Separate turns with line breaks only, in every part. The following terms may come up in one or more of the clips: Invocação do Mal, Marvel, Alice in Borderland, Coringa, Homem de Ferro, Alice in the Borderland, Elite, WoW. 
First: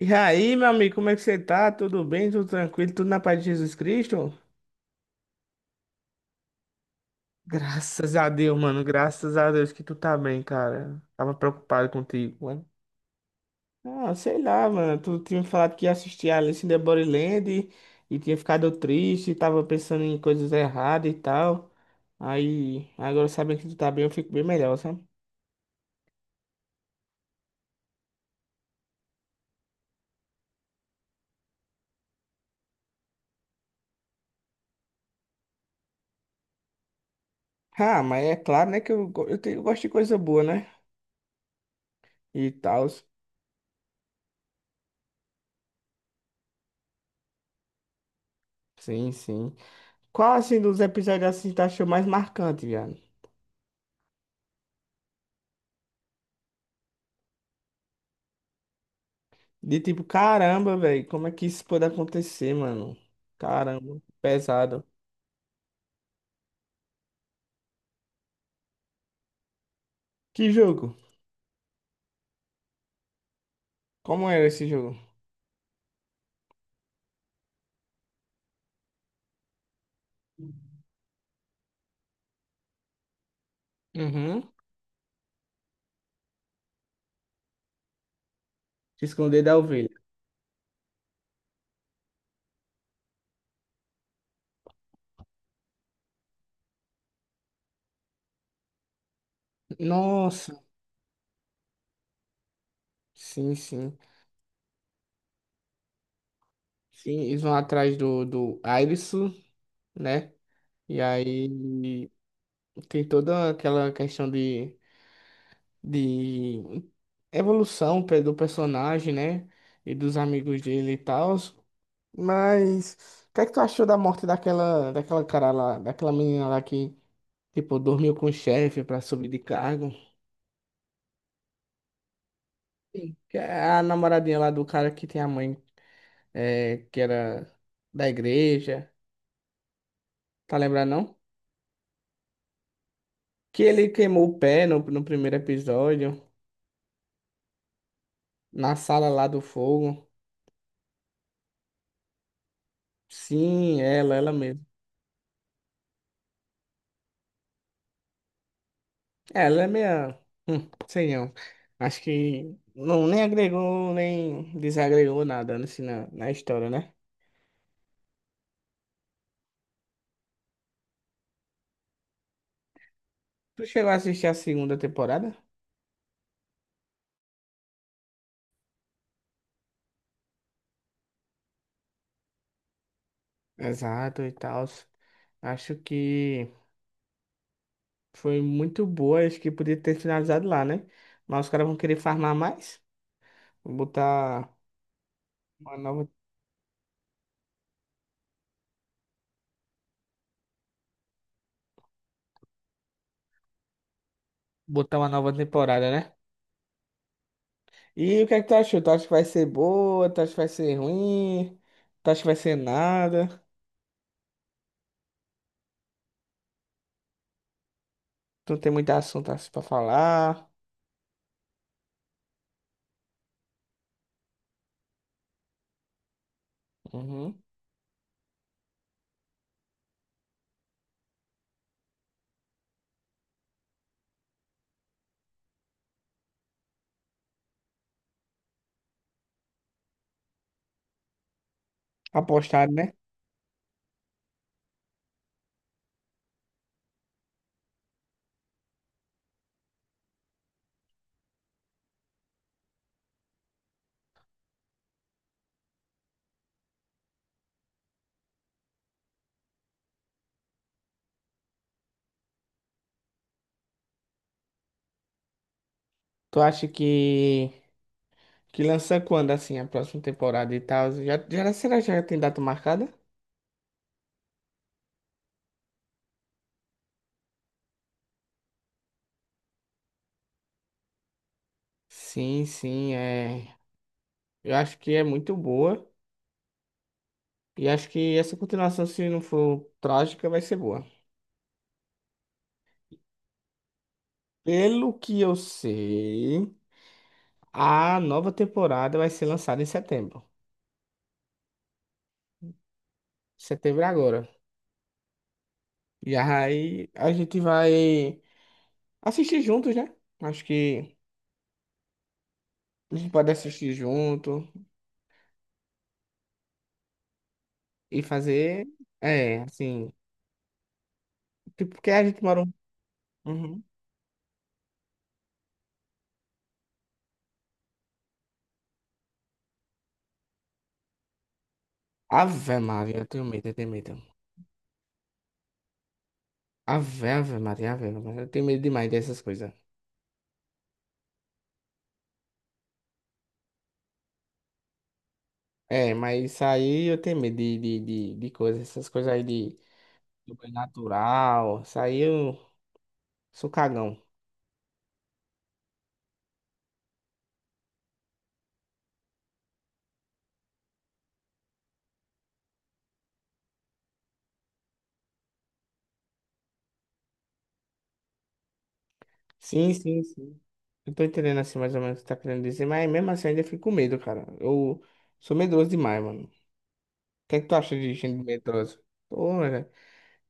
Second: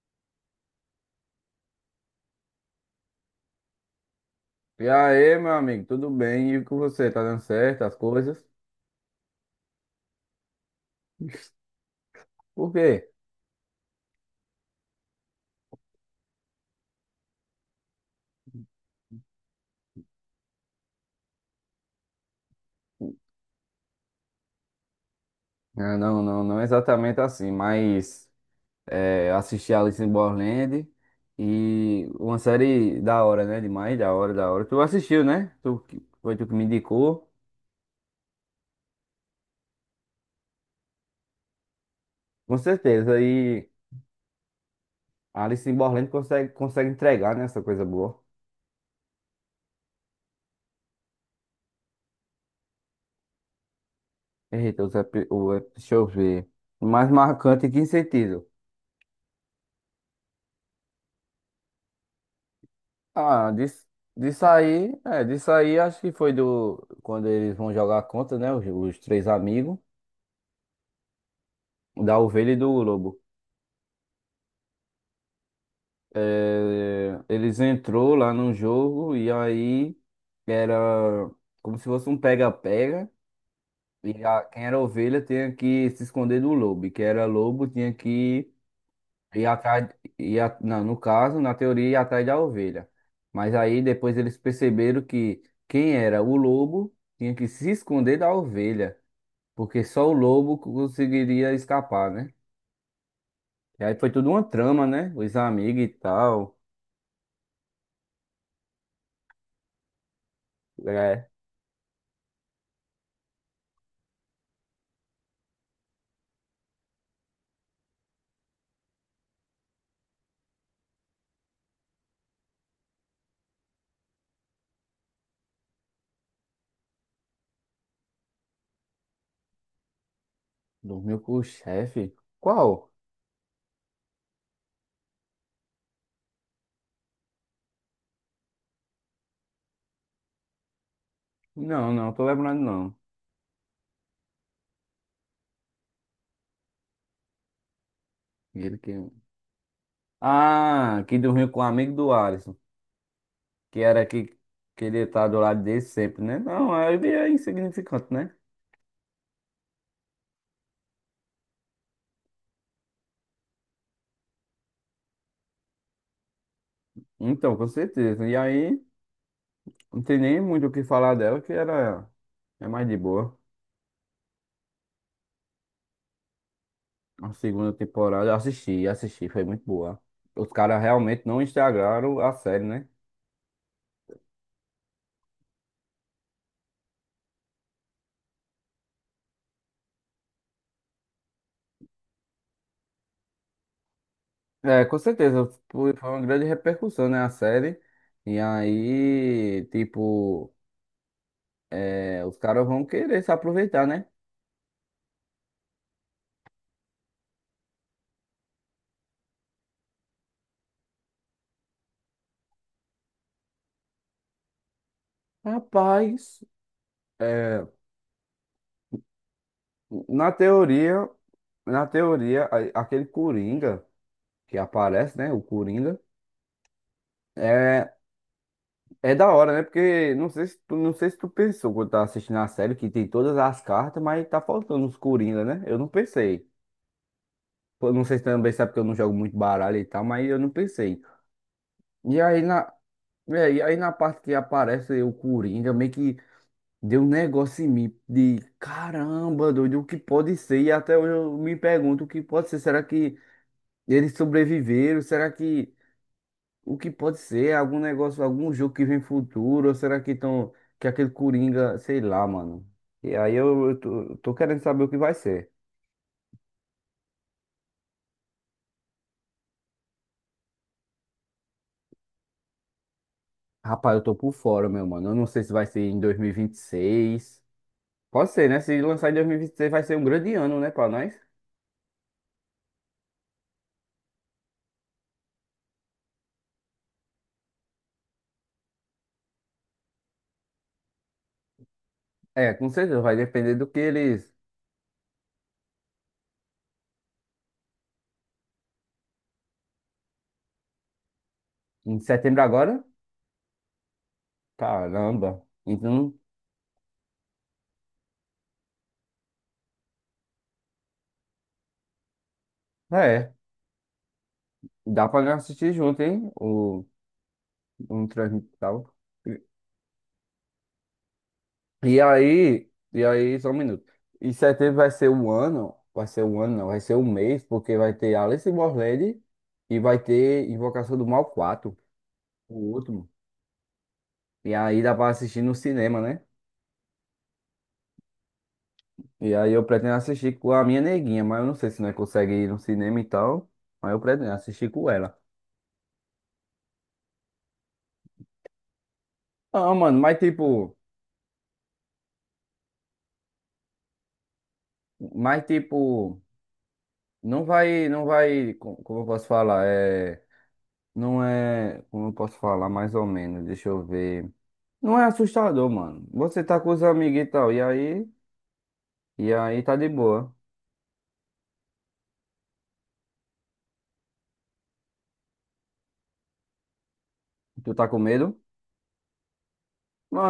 E aí, meu amigo, como é que você tá? Tudo bem? Tudo tranquilo? Tudo na paz de Jesus Cristo?
E aí, meu amigo, tudo bem? E com você? Tá dando certo as
Graças a
coisas?
Deus, mano. Graças a Deus que tu tá bem, cara. Tava preocupado contigo, mano.
Por quê?
Ah, sei lá, mano. Tu tinha me falado que ia assistir Alice in the Borderland e tinha ficado triste, tava pensando em coisas erradas e tal. Aí, agora sabendo que tu tá bem, eu fico bem melhor, sabe?
Ah, não exatamente assim, mas assisti Alice in Borderland e uma série da hora, né? Demais, da hora, da hora. Tu assistiu, né? Foi tu que me indicou,
Ah, mas é claro, né, que eu, go- eu, tenho- eu gosto de coisa boa, né? E
com
tal.
certeza. E Alice in Borderland consegue entregar, né? Essa coisa boa.
Sim, sim. Qual, assim, dos episódios, assim, tu achou mais marcante, viado?
Eita, os epi- o, epi- deixa eu ver. Mais marcante em que sentido?
De tipo, caramba, velho, como é que isso pode acontecer, mano?
Ah, disso,
Caramba, pesado.
disso aí acho que foi do quando eles vão jogar contra, né? Os três amigos,
Que jogo?
da ovelha e do lobo.
Como era esse jogo?
É, eles entrou lá no jogo e aí era como se fosse um pega-pega. E
Uhum.
quem era ovelha tinha que se esconder do lobo. E quem era lobo tinha que.
Se esconder
E
da
atrás,
ovelha.
e não, no caso, na teoria, ia atrás da ovelha. Mas aí depois eles perceberam que quem era o lobo tinha que se esconder da ovelha, porque só o
Nossa,
lobo conseguiria escapar, né?
sim,
E aí
sim.
foi tudo uma trama, né? Os amigos e tal.
Sim, eles vão atrás do Airisu, né? E
É,
aí tem toda aquela questão de evolução do personagem, né? E dos amigos dele e tal. Mas, o que é que tu achou da morte daquela cara lá, daquela menina lá que tipo, dormiu com o chefe pra subir de cargo.
dormiu com o chefe. Qual?
Sim. Que é a namoradinha lá do cara que tem a mãe, é, que era da igreja. Tá lembrando, não?
Não, não tô lembrando não.
Que ele queimou o pé no primeiro episódio, na
Ele
sala
que...
lá do fogo.
Ah, que dormiu com o amigo do Alisson, que
Sim,
era
ela
que,
mesmo.
que ele tá do lado dele sempre, né? Não, aí é insignificante, né?
Ela é meia. Sei não. Acho que não, nem agregou, nem desagregou nada na história, né?
Então, com certeza. E aí, não tem nem muito o que falar dela, que era é mais de boa.
Tu chegou a assistir a segunda temporada?
A segunda temporada, eu assisti, foi muito boa. Os caras realmente não estragaram a série, né?
Exato e tal. Acho que. Foi muito boa, acho que podia ter finalizado lá, né? Mas os caras vão querer farmar mais. Vou
É, com certeza,
uma
foi
nova,
uma grande repercussão, né, a série. E aí, tipo, é, os caras vão querer se aproveitar, né?
botar uma nova temporada, né? E o que é que tu achou? Tu acha que vai ser boa? Tu acha que vai ser ruim? Tu acha que vai ser nada?
Rapaz, é,
Tu não tem muito assunto assim pra
na
falar?
teoria, aquele Coringa que aparece, né, o Coringa,
Uhum.
é. É da hora, né? Porque não sei se tu, não sei se tu pensou quando tá assistindo a série que tem todas as cartas, mas tá faltando os Coringa, né? Eu não pensei. Eu não sei se também sabe que eu não jogo muito baralho e tal, mas eu não pensei. E aí na,
Apostado, né?
e aí na parte que aparece o Coringa, meio que deu um negócio em mim de caramba, doido, o que pode ser? E até hoje eu me pergunto o que pode ser. Será que eles sobreviveram? Será que o que pode ser? Algum negócio, algum jogo que vem futuro? Ou será que estão. Que aquele Coringa, sei lá, mano. E aí eu tô querendo saber o que vai ser.
Tu acha que lança quando, assim, a próxima temporada e tal? Será que já tem data marcada?
Rapaz, eu tô por fora, meu mano. Eu não sei se vai ser em 2026. Pode ser, né? Se lançar em 2026 vai ser um grande ano, né, pra nós?
Sim, sim, é. Eu acho que é muito boa. E acho que essa continuação, se não for trágica, vai ser boa.
É, com certeza. Vai depender do que eles.
Pelo que eu sei, a nova temporada vai ser lançada em setembro.
Em setembro agora?
Setembro é agora.
Caramba. Então,
E aí a gente vai assistir juntos, né? Acho que a gente pode
é.
assistir junto
Dá pra nós assistir junto, hein? O,
e
um
fazer.
transmissão.
É, assim. Tipo, porque a gente mora. Um-
Só um
uhum.
minuto. E setembro vai ser o ano, vai ser o ano, não, vai ser o mês, porque vai ter Alice in Borderland e vai ter Invocação do Mal 4 o
Ave Maria, eu
último.
tenho medo, eu tenho medo.
E aí dá pra assistir no cinema, né?
Ave, Ave Maria, Ave Maria. Eu tenho medo demais dessas
E
coisas.
aí eu pretendo assistir com a minha neguinha, mas eu não sei se nós consegue ir no cinema e tal. Mas eu pretendo assistir com ela.
É, mas isso aí eu tenho medo de coisas, essas coisas aí de.
Ah, mano,
Super natural. Saiu. Sou cagão.
mas tipo, não vai, não vai, co- como eu posso falar? É, não é, como eu posso falar mais ou menos, deixa eu ver. Não é assustador, mano. Você tá com os amigos e tal, e aí
Sim,
tá de
sim,
boa.
sim. Eu tô entendendo assim mais ou menos o que tá querendo dizer, mas mesmo assim eu ainda fico com medo, cara. Eu sou medroso demais, mano. O que é que tu
Tu
acha
tá
de
com
gente
medo?
medrosa? Pô, velho.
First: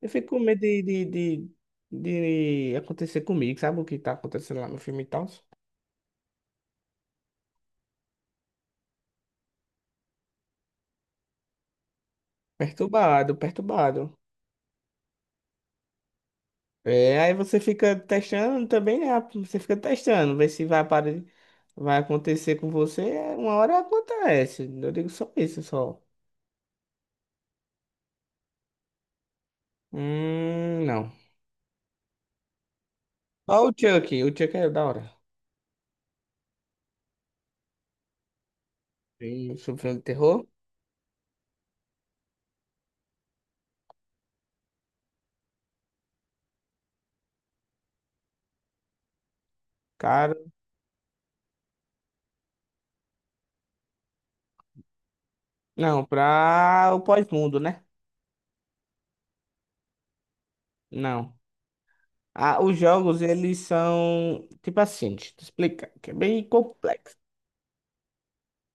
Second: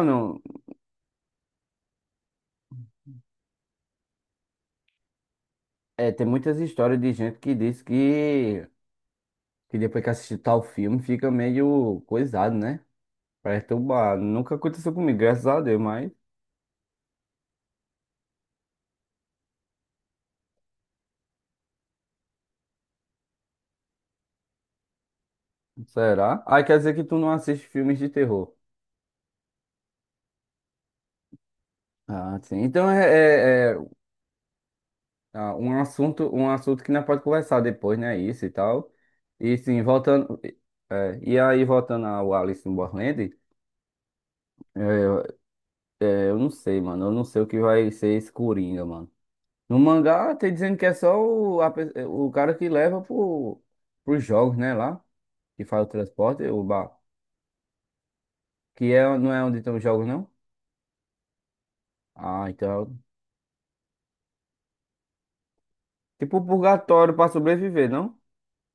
Eu fico com medo de acontecer comigo, sabe o que tá acontecendo lá no filme e tal?
é, tem muitas histórias de gente que diz que depois que assiste tal filme fica meio coisado, né?
Perturbado, perturbado.
Perturbado. Nunca aconteceu comigo, graças a Deus, mas
É, aí você fica testando também, né? Você fica testando, ver se vai, vai acontecer com você. Uma hora acontece. Eu digo só isso, só.
será? Ah, quer dizer que tu não assiste filmes de terror.
Não.
Ah, sim.
Ó o Chuck. O Chuck é da hora.
Ah, um assunto que não pode conversar depois, né? Isso e tal. E
Tem
sim,
sobre filme de
voltando.
terror?
É, e aí, voltando ao Alice in Borderland. É, eu não sei, mano. Eu não sei o que vai ser esse Coringa, mano. No mangá,
Cara,
tem dizendo que é só o cara que leva pro, pros jogos, né? Lá, que faz o
não,
transporte, o
pra
bar.
o pós-mundo, né?
Que é, não é onde tem os jogos, não?
Não.
Ah,
Ah, os
então.
jogos, eles são tipo assim, deixa eu te explicar, que é
Tipo
bem
o purgatório
complexo.
pra sobreviver, não?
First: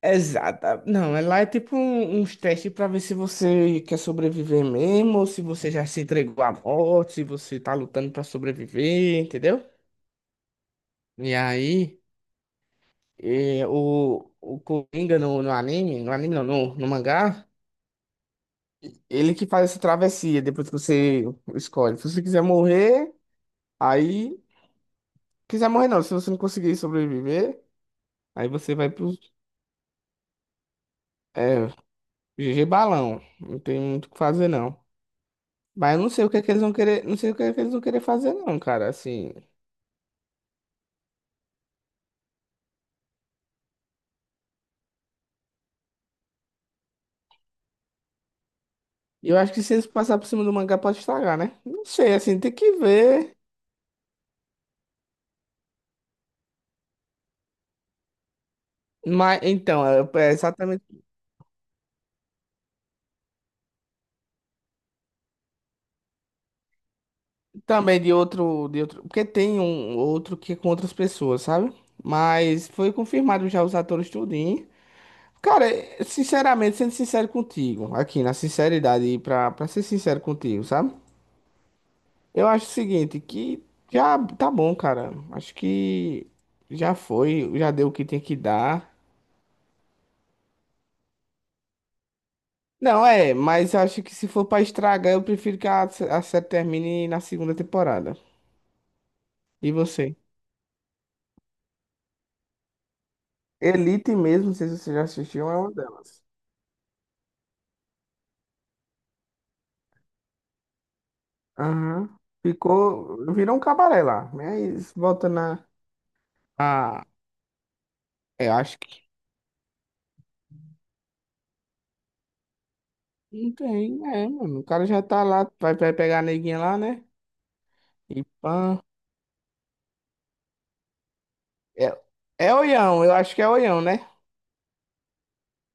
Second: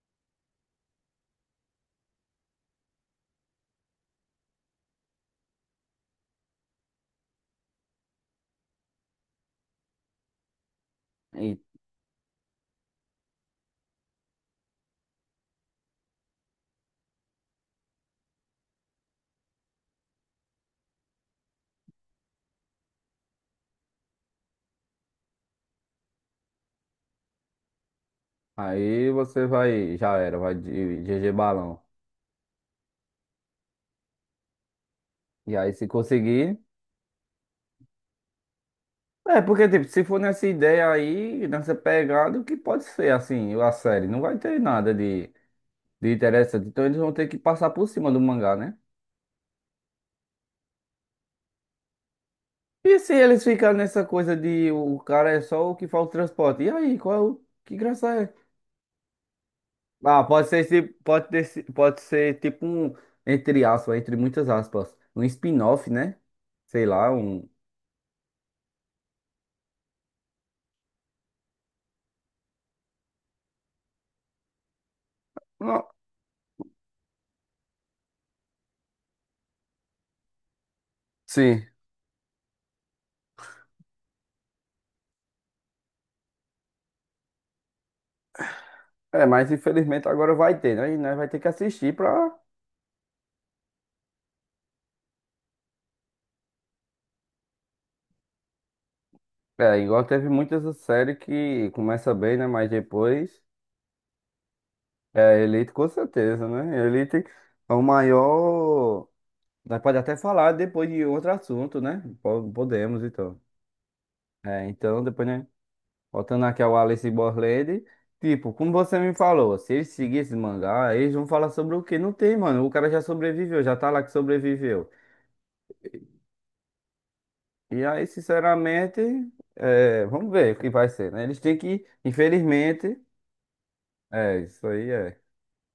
Exata. Não, é lá é tipo uns testes pra ver se você quer sobreviver mesmo, ou se você já se entregou à morte, se você tá lutando pra sobreviver, entendeu? E
E
aí, o Coringa no, no anime, no anime não, no, no mangá. Ele que faz essa travessia depois que você escolhe. Se você quiser morrer, aí. Quiser morrer não, se você não conseguir sobreviver, aí você vai
aí
pro.
você vai. Já era, vai de GG
É,
balão.
GG balão. Não tem muito o que fazer, não.
E aí, se
Mas eu não sei o que é que
conseguir.
eles vão querer. Não sei o que é que eles vão querer fazer, não, cara. Assim.
É, porque, tipo, se for nessa ideia aí, nessa pegada, o que pode ser, assim, a série? Não vai ter nada de interessante. Então eles vão ter que passar por cima do mangá, né?
Eu acho que se eles passar por cima do mangá, pode estragar, né? Não sei, assim, tem que
E se
ver.
eles ficarem nessa coisa de o cara é só o que faz o transporte? E aí, qual é o... que graça é?
Mas então, é
Ah,
é
pode ser,
exatamente.
pode ser tipo um, entre aspas, entre muitas aspas, um spin-off, né? Sei lá, um.
Também de outro, de outro. Porque tem um outro que é com outras pessoas, sabe? Mas foi confirmado já os atores tudinho. Cara,
Não,
é- sinceramente, sendo sincero contigo, aqui na sinceridade, e pra ser sincero contigo, sabe?
sim.
Eu acho o seguinte, que já tá bom, cara. Acho que já foi, já deu o que tem que dar.
É, mas infelizmente agora vai ter, né? E nós vai ter que assistir pra.
Não, é, mas acho que se for pra estragar, eu prefiro que a série termine na segunda temporada. E
É, igual
você?
teve muitas séries que começa bem, né? Mas depois.
Elite mesmo, não sei se você já
É,
assistiu, é
Elite
uma
com
delas.
certeza, né? Elite é o maior. Nós pode até falar depois de outro assunto, né?
Aham.
Podemos,
Ficou,
então.
virou um cabaré lá,
É,
mas
então, depois,
volta
né?
na.
Voltando aqui ao
Ah,
Alice Borland, tipo,
eu
como
acho.
você me falou, se eles seguirem esse mangá, eles vão falar sobre o quê? Não tem, mano. O cara já
Não
sobreviveu, já tá
tem,
lá que
é, mano. O cara
sobreviveu.
já tá lá, vai, vai pegar a neguinha lá, né?
E aí,
E pã.
sinceramente, é, vamos ver o que vai ser, né? Eles têm que,
É, é
infelizmente,
oião, eu acho que é oião, né?
é, isso aí é.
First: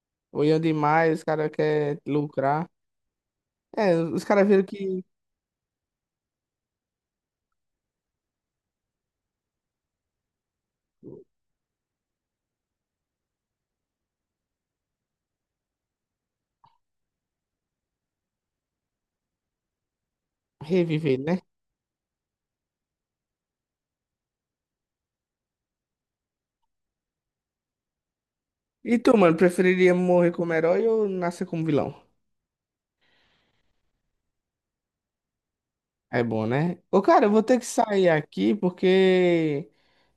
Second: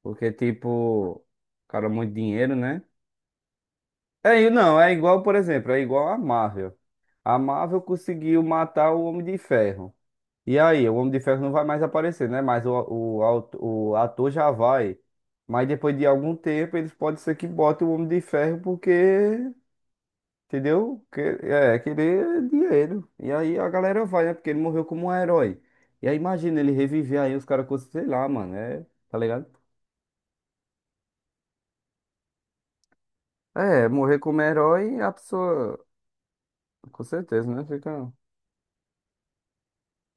Porque,
Oião demais, os
tipo,
caras
cara, é
querem
muito dinheiro,
lucrar.
né?
É, os
É,
caras
e
viram
não, é
que
igual, por exemplo, é igual a Marvel. A Marvel conseguiu matar o Homem de Ferro. E aí, o Homem de Ferro não vai mais aparecer, né? Mas o ator já vai. Mas depois de algum tempo, eles podem ser que botem o Homem de Ferro, porque, entendeu?
reviver,
Que,
né?
é, querer dinheiro. E aí a galera vai, né? Porque ele morreu como um herói. E aí imagina ele reviver aí, os caras, com- sei lá, mano, é,
E tu,
tá
mano,
ligado?
preferiria morrer como herói ou nascer como vilão?
É, morrer como herói, a pessoa,
É bom, né? Ô,
com
cara, eu vou
certeza,
ter
né?
que sair
Fica
aqui porque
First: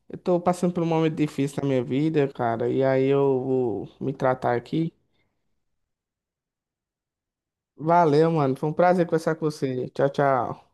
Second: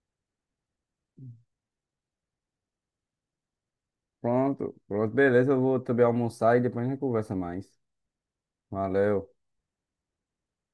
eu tô passando por um momento difícil na minha vida, cara. E aí eu vou me tratar
pronto,
aqui.
pronto, beleza. Eu vou também almoçar e depois a gente conversa mais.
Valeu, mano. Foi um prazer
Valeu.
conversar com você. Tchau, tchau.